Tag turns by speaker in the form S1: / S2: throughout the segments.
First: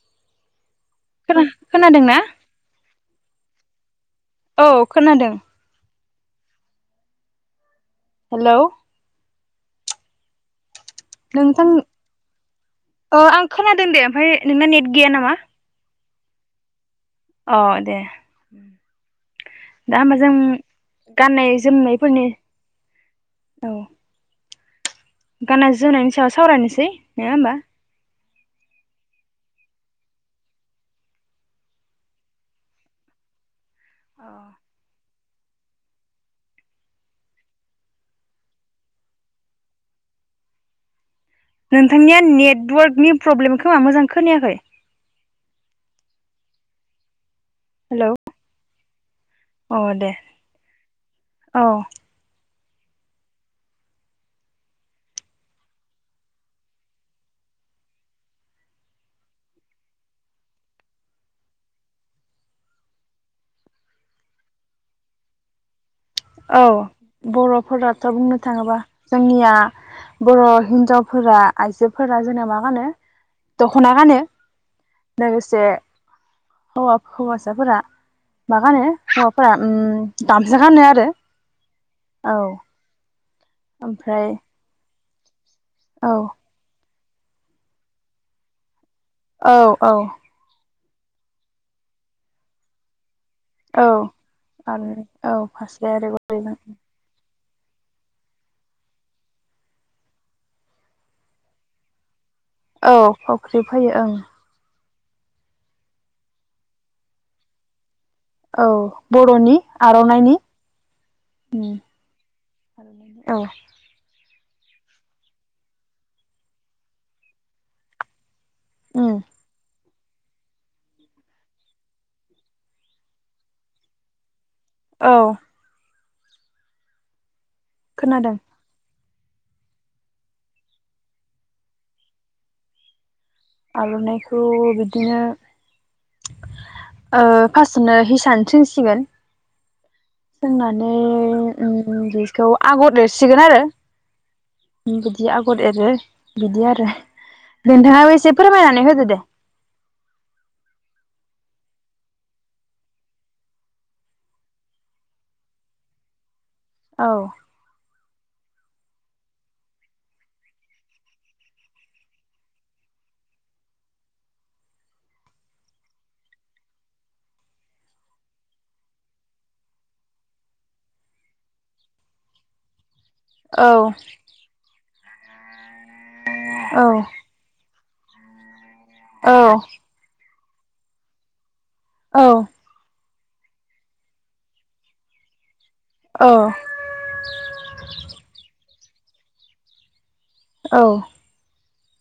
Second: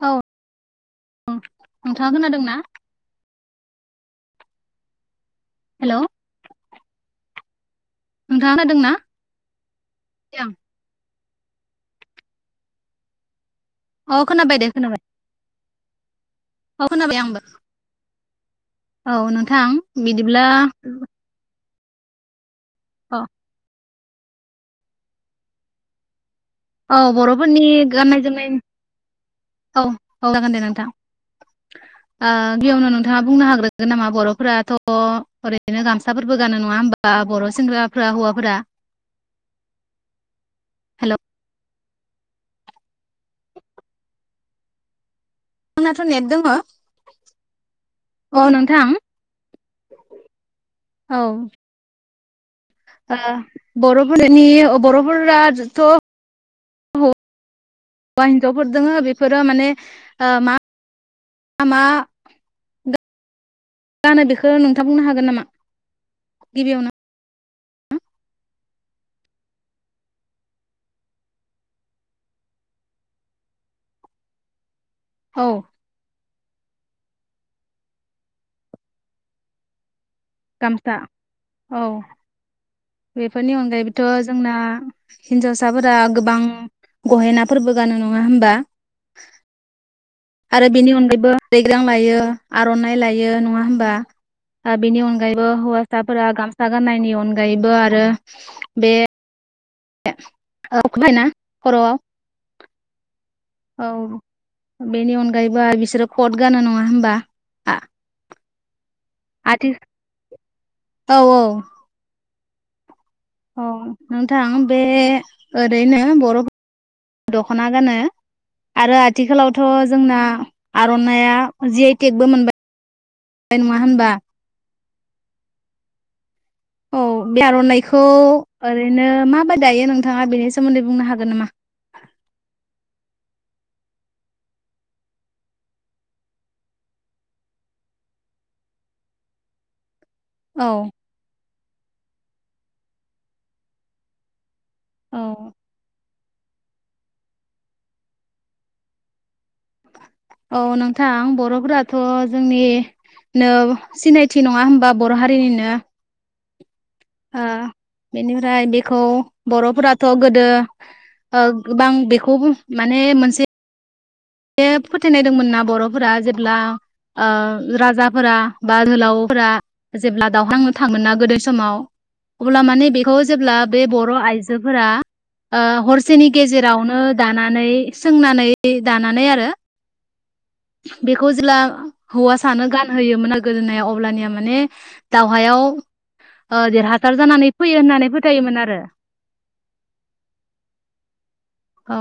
S1: औ नोंथाङा
S2: खोना-खोनादोंना?
S1: खोनादोंना
S2: औ खोनादों।
S1: हेल! नोंथाङा
S2: हेलौ
S1: खोनादों ना? [inaudible]
S2: नोंथां ओ आं खोनादों दे
S1: अ
S2: ओमफाय
S1: खोनाबाय दे
S2: नोंना नेट गैया नामा?
S1: अ खोनाबाय आंबो।
S2: अ दे
S1: औ नोंथां
S2: दा होमबा जों
S1: बिदिब्ला
S2: गाननाय जोमनायफोरनि
S1: अ।
S2: दे। गानाय जोनायनि साया
S1: औ बरफोरनि गान्नाय जोमनाय उम। औ औ जागोन दे नोंथां आ गिबियावनो नोंथाङा बुंनो हाग्रो नामा बरफोराथ ओरैनो गामसाफोरबो गानो नङा होमबा बर' सेंग्राफोरा हौवाफोरा हेल'
S2: नोंथांनिया नेटवर्कनि प्रब्लेमखौ मा मोजां खोनायाखै।
S1: आंनाथ' नेट दङ।
S2: हेलौ
S1: अ नोंथां।
S2: अ दे औ
S1: बर'फोरनि बर'फोराथ' हौवा हिनजावफोर दोङो बेफोरो माने मा मा जानो बेखौ नोंथां बुंनो हागोन नामा
S2: औ
S1: गिबियावनो
S2: बर' फोरथ' बुंनो थाङोबा जोंनिया बर' हिनजावफोरा आइजोफोरा जोंना मा गानो दख'ना गानो।
S1: औ
S2: लोगोसे हौवा हौवासाफोरा मागानो हौवाफोरा गामसा गानो आरो।
S1: औ बेफोरनि अनगायैबोथ'
S2: ओमफ्राय
S1: जोंना हिनजावसाफोरा
S2: औ
S1: गोबां गहेना फोरबो गानो नङा होमबा
S2: औ औ
S1: आरो बेनि अनगायैबो दैग्रां लायो आर'नाइ लायो। नङा
S2: औ
S1: होनबा
S2: आर'नाइ
S1: बेनि
S2: औ
S1: अनायैबो
S2: फास्राया आरो
S1: हौसाफोरा
S2: गस्लाया
S1: गामसा गाननायनि अनगायैबो आरो बे [unintelligible] खर'आव
S2: औ फावख्रि
S1: औ
S2: फैयो ओं।
S1: बेनि अनगायैबो बिसोरो कट गानो नङा होमबा?
S2: औ बर'नि
S1: आथि
S2: आर'नाइनि
S1: औ औ।
S2: आरो
S1: अह नोंथां बे ओरैनो बर' दख'ना गानो आरो
S2: उम
S1: आथिखालावथ' जोंना आर'नाइआ जि आइ टेकबो मोनबाय नङा होनबा?
S2: औ।
S1: औ। बे' आरनाइखौ
S2: खोनादों
S1: ओरै बिदिनो माबायदि दायो नोंथाङा बेनि सोमोन्दै बुंनो हागोन नामा?
S2: आर'नाइखौ बिदिनो ओ फार्स्टनो हिसान सोंसिगोन
S1: औ
S2: सोंनानै उम खौ आगर एरसिगोन आरो
S1: औ
S2: बिदि आगर एरो बिदि आरो नोंथाङाबो एसे फोरमायनानै होदो दे।
S1: औ नोंथां बर'फोराथ' जोंनिनो सिनायथि नङा होमबा बर' हारिनिनो।
S2: औ।
S1: ओ बेनिफ्राय बेखौ बर'फोराथ' गोदो ओ गोबां बेखौबो माने मोनसे बे फोथायनाय दंमोन ना बर'फोरा जेब्ला ओ राजाफोरा बा जोहोलावफोरा जेब्ला दावहा नांनो थाङोमोन ना गोदो समाव अब्ला माने बे खौ जेब्ला
S2: औ
S1: बे बर' आइजोफोरा ओ हरसेनि गेजेरावनो
S2: औ
S1: दानानै सोंनानै दानानै
S2: औ
S1: आरो बेखौ जेला हौवासानो गान होयोमोन गोदोनायाव अब्लानिया माने दावहायाव
S2: औ
S1: ओ देरहासार जानानै फैयो होननानै फोथायोमोन आरो
S2: औ।
S1: औ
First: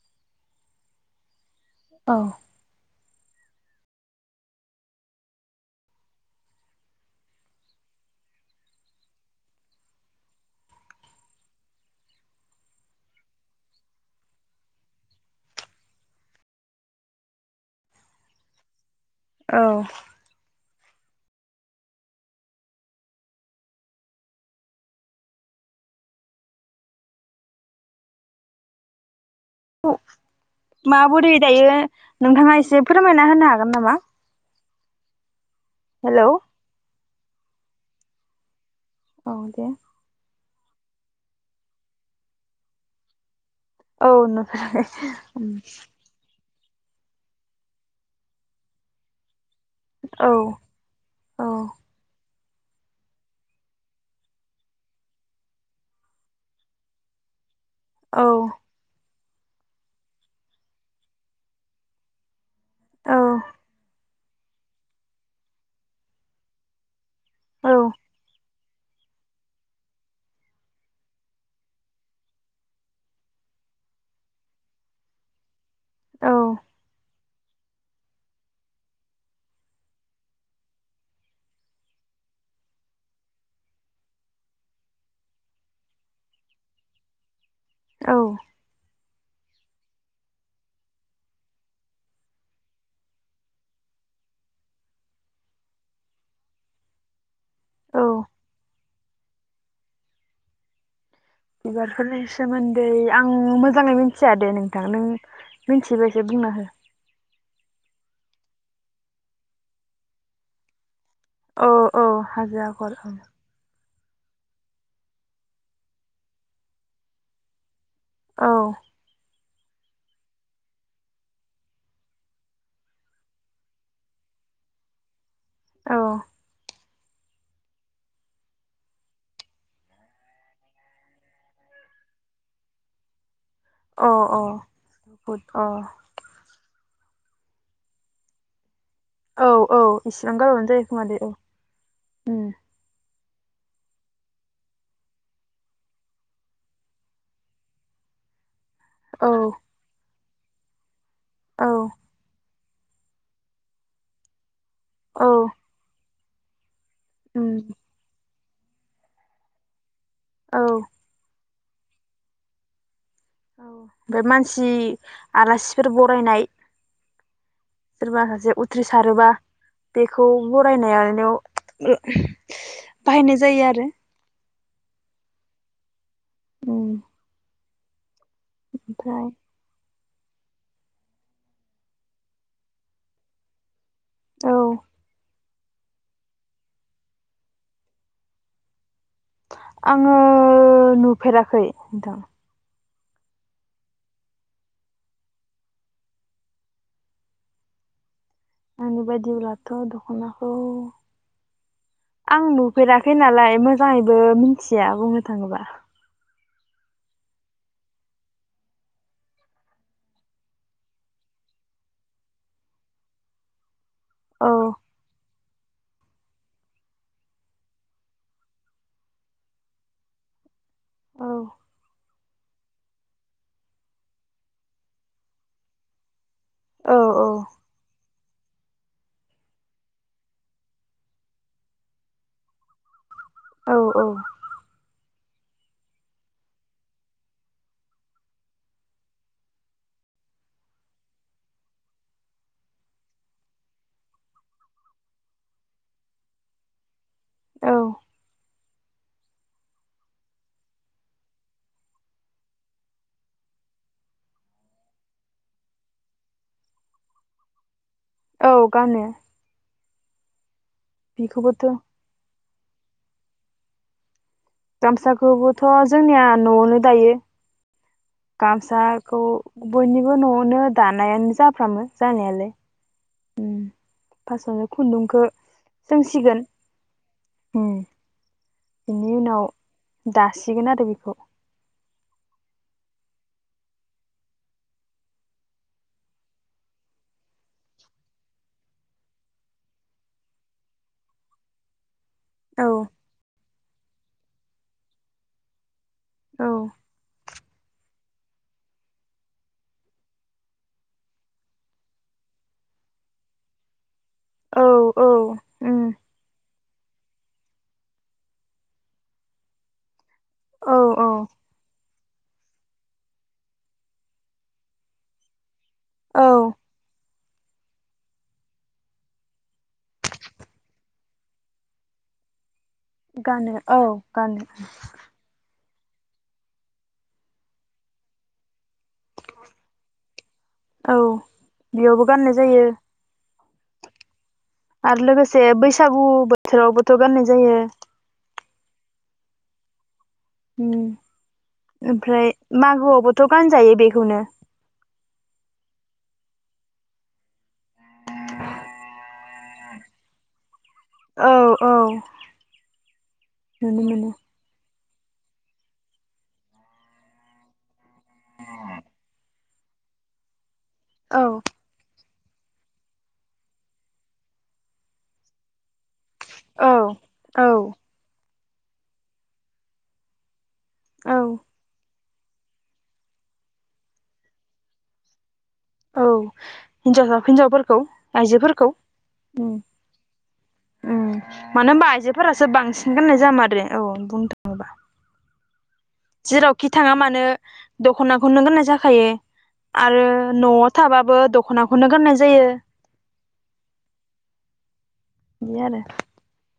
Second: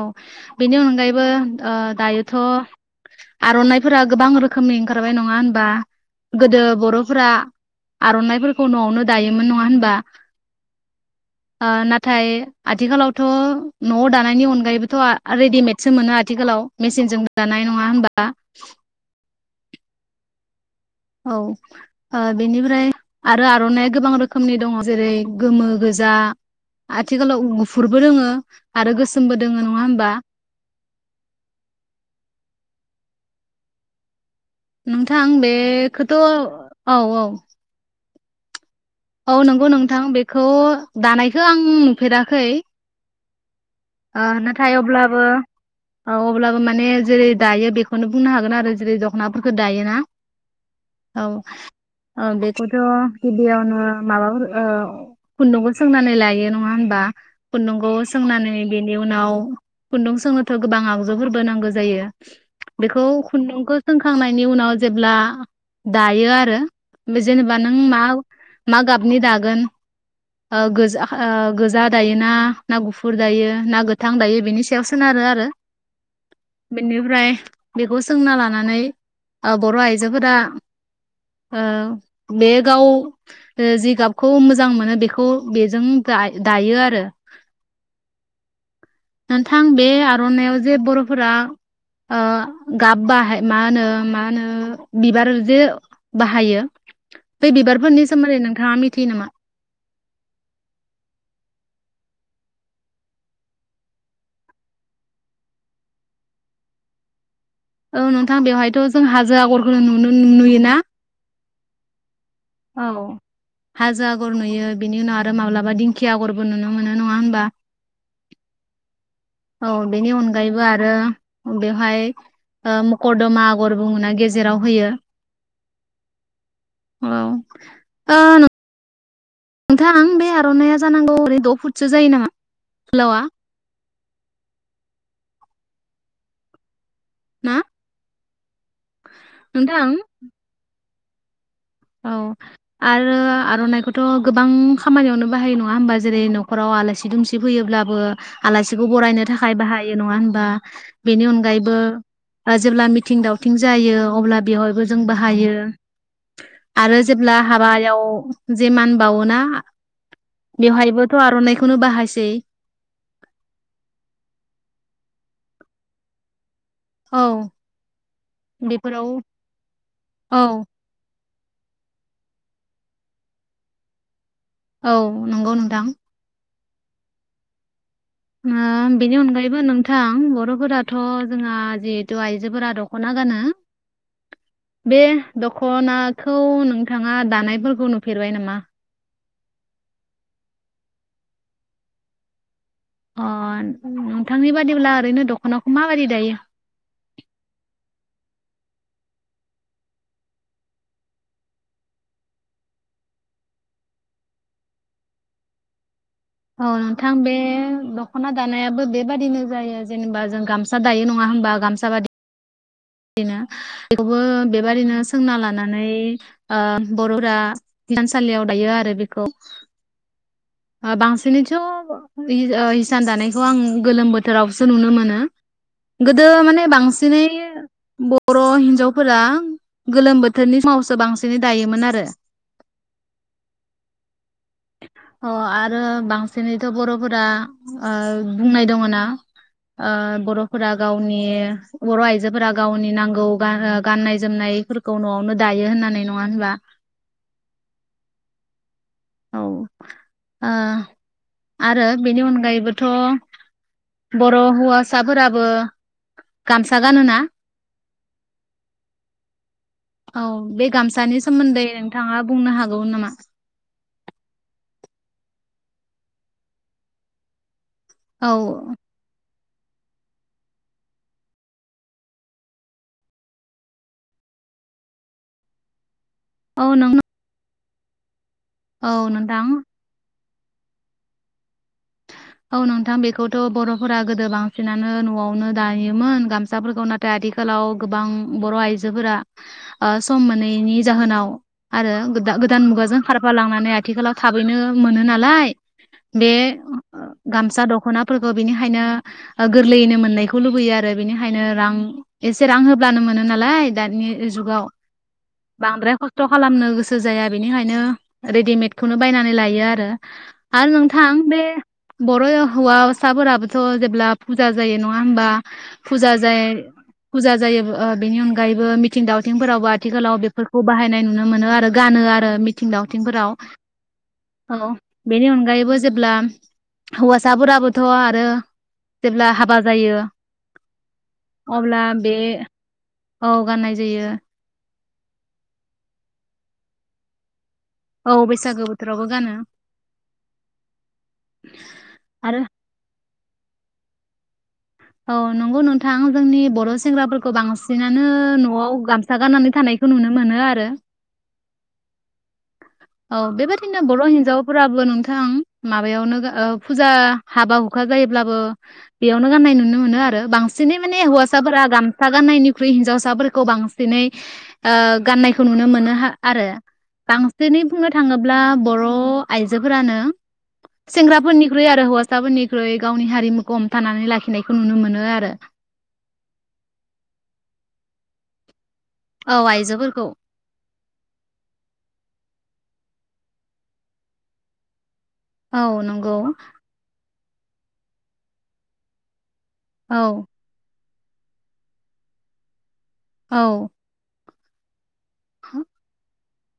S1: बेनि अनगायैबो ओ
S2: औ
S1: दायोथ' आर'नाइफोरा गोबां रोखोमनि ओंखारबाय नङा होनबा? गोदो बर'फोरा आर'नाफोरखौ न'आवनो दायोमोन नङा होनबा? नाथाय आथिखालावथ' न'आव दा नायनि अनगायैबोथ' रेदिमेदसो मोनो आथिखालाव मेसिनजों दानाय नङा होमबा?
S2: औ।
S1: औ ओ बेनिफ्राय आरो आर'नाइआ गोबां रोखोमनि दङ जेरै गोमो, गोजा आथिखालाव गुफुरबो दोङो आरो गोसो
S2: खौ माबोरै दायो नोंथाङा एसे फोरमायना होनो हागोन नामा?
S1: नोंथां बे बेखोथ'
S2: हेलौ
S1: औ औ। औ नंगौ नोंथां बे खौ दानायखो आं नुफेराखै।
S2: औ
S1: ओ नाथाय
S2: नुफेराखै
S1: अब्लाबो
S2: उम।
S1: औ अब्लाबो माने जेरै दायो बेखौनो बुंनो हागोन आरो जेरै दख'नाफोर खो दायोना
S2: औ
S1: औ ओ बे खौथ' गिबियावनो माबाफोर ओ खुन्दुंबो सोंनानै लायो नङा होनबा? खुन्दुंखौ
S2: औ
S1: सोंनानै बेनि उनाव खुन्दुं सोंनोथ' गोबां आगजुफोरबो नांगौ जायो। बेखौ खुन्दुंखौ जों सोंखांनायनि उनाव जेब्ला दायो आरो। बे जेनेबा नों
S2: औ
S1: माव मा गाबनि दागोन ओ गोजा ओ गोजा दायोना ना गुफुर दायो। ना गोथां दायो बेनि सायाव सोनारो आरो।
S2: औ
S1: बेनिफ्राय बेखौ सोंना लानानै बर' आइजोफोरा ओ बे गाव जि गाबखौ मोजां मोनो बेखौ बेजों दा दायो आरो।
S2: औ औ।
S1: नोंथां बे आर'नायाव जे बर'फोरा ओ गाब बाहाय मा होनो मा होनो बिबार जे बाहायो। बे बिबारफोरनि सोमोन्दै नोंथाङा मि थियो नामा?
S2: बिबारफोरनि सोमोन्दै आं मोजाङै मिथिया दे नोंथां नों मिनथियोबा एसे बुंना हो।
S1: औ नोंथां बेवहायथ' जों हाजो आगरखौ नुनो नुयोना?
S2: अ' अ'। हाजो
S1: औ
S2: आगर ओं।
S1: हाजो आग'र नुयो बिनि उनाव आरो माब्लाबा दिंखिया आग'रबो नुनो मोनो नङा होमबा?
S2: औ।
S1: औ बेनि अनगायैबो आरो बेवहाय ओ मकरदमा आग'र बुङोना गेजेराव होयो।
S2: औ।
S1: औ। ओ नोंथां बे आर'नाइया जानांगौ ओरै द' फुटसो जायो नामा गोलावा?
S2: अ' अ' बुद अ'।
S1: मा
S2: औ औ इसिबां गारबानो जायो [unintelligible]
S1: औ
S2: उम
S1: आरो आर'नाइखौथ' गोबां खामानियावनो बाहायो नङा होमबा जेरै नख'राव आलासि दुमसि फैयोब्लाबो आलासि खौ बरायनो
S2: औ
S1: थाखाय बाहायो नङा होनब बा बेनि
S2: औ
S1: अनगायैबो ओ जेब्ला मिथिं दावथिं जायो अब्ला बेवहायबो जों
S2: औ
S1: बाहायो आरो जेब्ला
S2: उम
S1: हाबायाव जेमान बावोना
S2: औ
S1: बेवहायबोथ' आर'नाय खौनो बाहायसै
S2: औ बे मानसि आलासिफोर बरायनाय
S1: औ
S2: सोरबा सासे
S1: बेफोराव
S2: उथ्रिसारोबा बेखौ
S1: औ
S2: बरायनाय [unintelligible] बाहायनाय जायो आरो
S1: औ नंगौ नोंथां
S2: औ
S1: [unintelligible] बेनि अनगायैबो नोंथ थां बर'फोराथ' जोंहा जिहेथु आइजोफोरा दख'ना गानो
S2: औ
S1: बे दख'नाखौ नोंथाङा दानायफोरखौ नुफेरबाय नामा?
S2: आङो नुफेराखै नोंथां
S1: अ नोंथांनि बादिब्ला ओरैनो दख'नाखौ माबायदि दायो?
S2: आंनि बायदिब्लाथ' दख'नाखौ आं नुफेराखै नालाय मोजाङैबो मिनथिया बुंनो थाङोबा
S1: औ नोंथां बे दख'ना दानायाबो बेबादिनो जायो जेनेबा जों गामसा दायो नङा मोनबा गामसा बादि इनो बेखौबो
S2: औ
S1: बेबादिनो सोंना लाना नै ओ बर'फोरा हिनसालियाव दायो आरो बेखौ ओ
S2: औ
S1: बांसिनैथ' ओ आं ओ हिसान दानायखौ आं गोलोम बोथोरावसो नुनो मोनो गोदो माने [unintelligible]
S2: औ
S1: बांसिनै ब बर' हिनजावफोरा गोलोम बोथोरनि समावसो बांसिनै दायोमोन आरो
S2: औ -औ
S1: अ आरो बांसिनैथ' बर'फोरा ओ बुंनाय दङ' ना ओ बर'फोरा गावनि बर' आइजोफोरा गावनि नांगौ गा ओ गाननाय जोमनायफोरखौ न'आवनो दायो होननानै नङा होनबा?
S2: औ
S1: औ ओ आरो बेनि अनगायैबोथ' बर' हौवासाफोराबो गामसा गानोना?
S2: औ गानो।
S1: औ बे गामसानि
S2: बेखौबोथ'
S1: सोमोन्दै नोंथाङा बुंनो हागौ नामा?
S2: गामसाखौबोथ' जोंनिया न'आवनो दायो।
S1: औ
S2: गामसाखौ बयनिबो न'आवनो दानायानो जाफ्रामो जानायालाय उम फार्सथआवनो खुन्दुंखौ सोंसिगोन
S1: औ नों
S2: [unintelligible]
S1: औ
S2: उनाव
S1: नोंथां।
S2: दासिगोन आरो बेखौ।
S1: औ नोंथां बेखौथ' बर'फोरा गोदो बांसिनानो न'आवनो दायोमोन गामसाफोरखौ नाथाय आथिखालाव गोबां बर' आइजोफोरा ओ सम मोनैनि जाहोनाव आरो गोदान-गोदान
S2: औ
S1: मुगाजों खारफा लांनानै थिखालाव थाबैनो मोनो नालाय। बे
S2: औ
S1: ओ गामसा दख'नाफोरखौ बिनिखायनो गोरलैयैनो मोननायखौ लुबैयो आरो बिनिखायनो रां एसे रां होब्लानो मोनो नालाय दानि बे जुगाव
S2: औ औ उम
S1: बांद्राय खस्थ' खालामनो गोसो [unintelligible] जाया बेनिखायनो रेडिमेदखौनो बायनानै लायो आरो। आरो
S2: औ औ
S1: नोंथां बे बर' हौवासाफोराबोथ' जेब्ला फुजा जायो नङा होनबा फुजा
S2: औ
S1: जायो फुजा जायो ओ बेनि अनगायैबो मिथिं दावथिंफोरावबो आथिखालाव बेफोरखौ बाहायनाय नुनो मोनो आरो गानो आरो। थिं दावथिंफोराव
S2: गानो औ गानो
S1: औ बेनि अनगायैबो जेब्ला हौवासाफोराबोथ' आरो जेब्ला हाबा जायो।
S2: औ
S1: अब्ला
S2: बेयावबो
S1: बे
S2: गाननाय जायो
S1: औ गाननाय जायो।
S2: आरो लोगोसे बैसागु बोथोरावबोथ' गाननाय जायो।
S1: औ बैसागो बोथोरावबो गानो।
S2: उम ओमफ्राय
S1: आरो
S2: मागोआवबो थ' गान जायो बेखौनो।
S1: औ नंगौ नोंथां जोंनि बर' सेंग्राफोरखौ बांसिनानो न'आव गामसा गारनानै थानायखौ नुनो मोनो आरो।
S2: औ औ।
S1: औ बेबायदिनो
S2: नुनो
S1: बर'
S2: मोनो
S1: हिन्जावफोराबो नों थां माबायावनो ओ फुजा हाबा हु खा जायोब्लाबो बेयावनो गाननाय नु नुनो मोनो आरो बांसि सिनै माने
S2: औ
S1: हौवासाफोरा गाम सा गाननायनिख्रुय हिन्जावसाफोरखौ बांसिनै ओ गाननायखौ नुनो मोनो हा आरो
S2: औ औ
S1: दिनै बुंनो थाङो ब्ला बर' आइजोफोरानो
S2: औ
S1: सेंग्राफोरनिख्रुय आरो हौवा साफोरनिख्रुय गावनि हारिमुखौ हमथानानै लाखिनायखौ नुनो मोनो आरो।
S2: औ हिन्जावसा हिनजावफोरखौ आइजोफोरखौ।
S1: औ
S2: उम
S1: आइजोफोरखौ
S2: उम मानो होनबा आइजोफोरासो बांसिन गाननाय जामारो औ बुंनो थाङोबा
S1: औ नंगौ
S2: जेरावखि थाङामानो दख'नाखौनो गाननाय जाखायो।
S1: औ
S2: आरो न'आव थाबाबो दख'नाखौनो गाननाय जायो।
S1: औ।
S2: बि आरो।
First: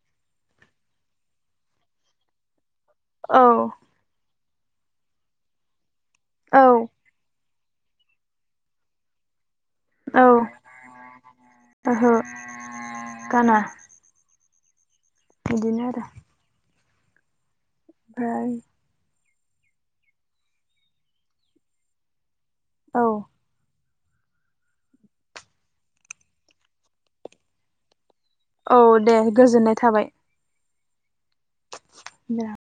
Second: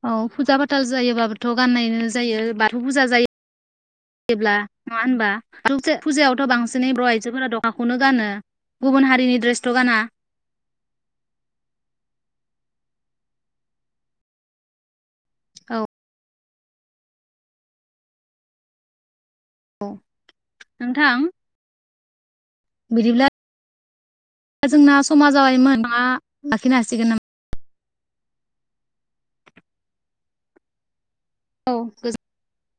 S1: औ फुजा फाथाल जायोबाबोथ' गाननायनो जायो बा थौ फुजा जायो
S2: औ
S1: जेब्ला नङा होनबा [unintelligible] फुजायावथ'
S2: औ
S1: बांसिनै बर' आइजोफोरा दख माखौनो गानो गुबुन हारिनि द्रेस
S2: औ ओहो। गाना।
S1: औ
S2: बिदिनो आरो। ओमफ्राय
S1: औ नोंथां
S2: औ
S1: बिदिब्ला जोंना समा जाबायमोन नोंथाङा लाखिनो हासिगोन नामा?
S2: औ दे गोजोननाय थाबाय।
S1: औ गोजोन
S2: दे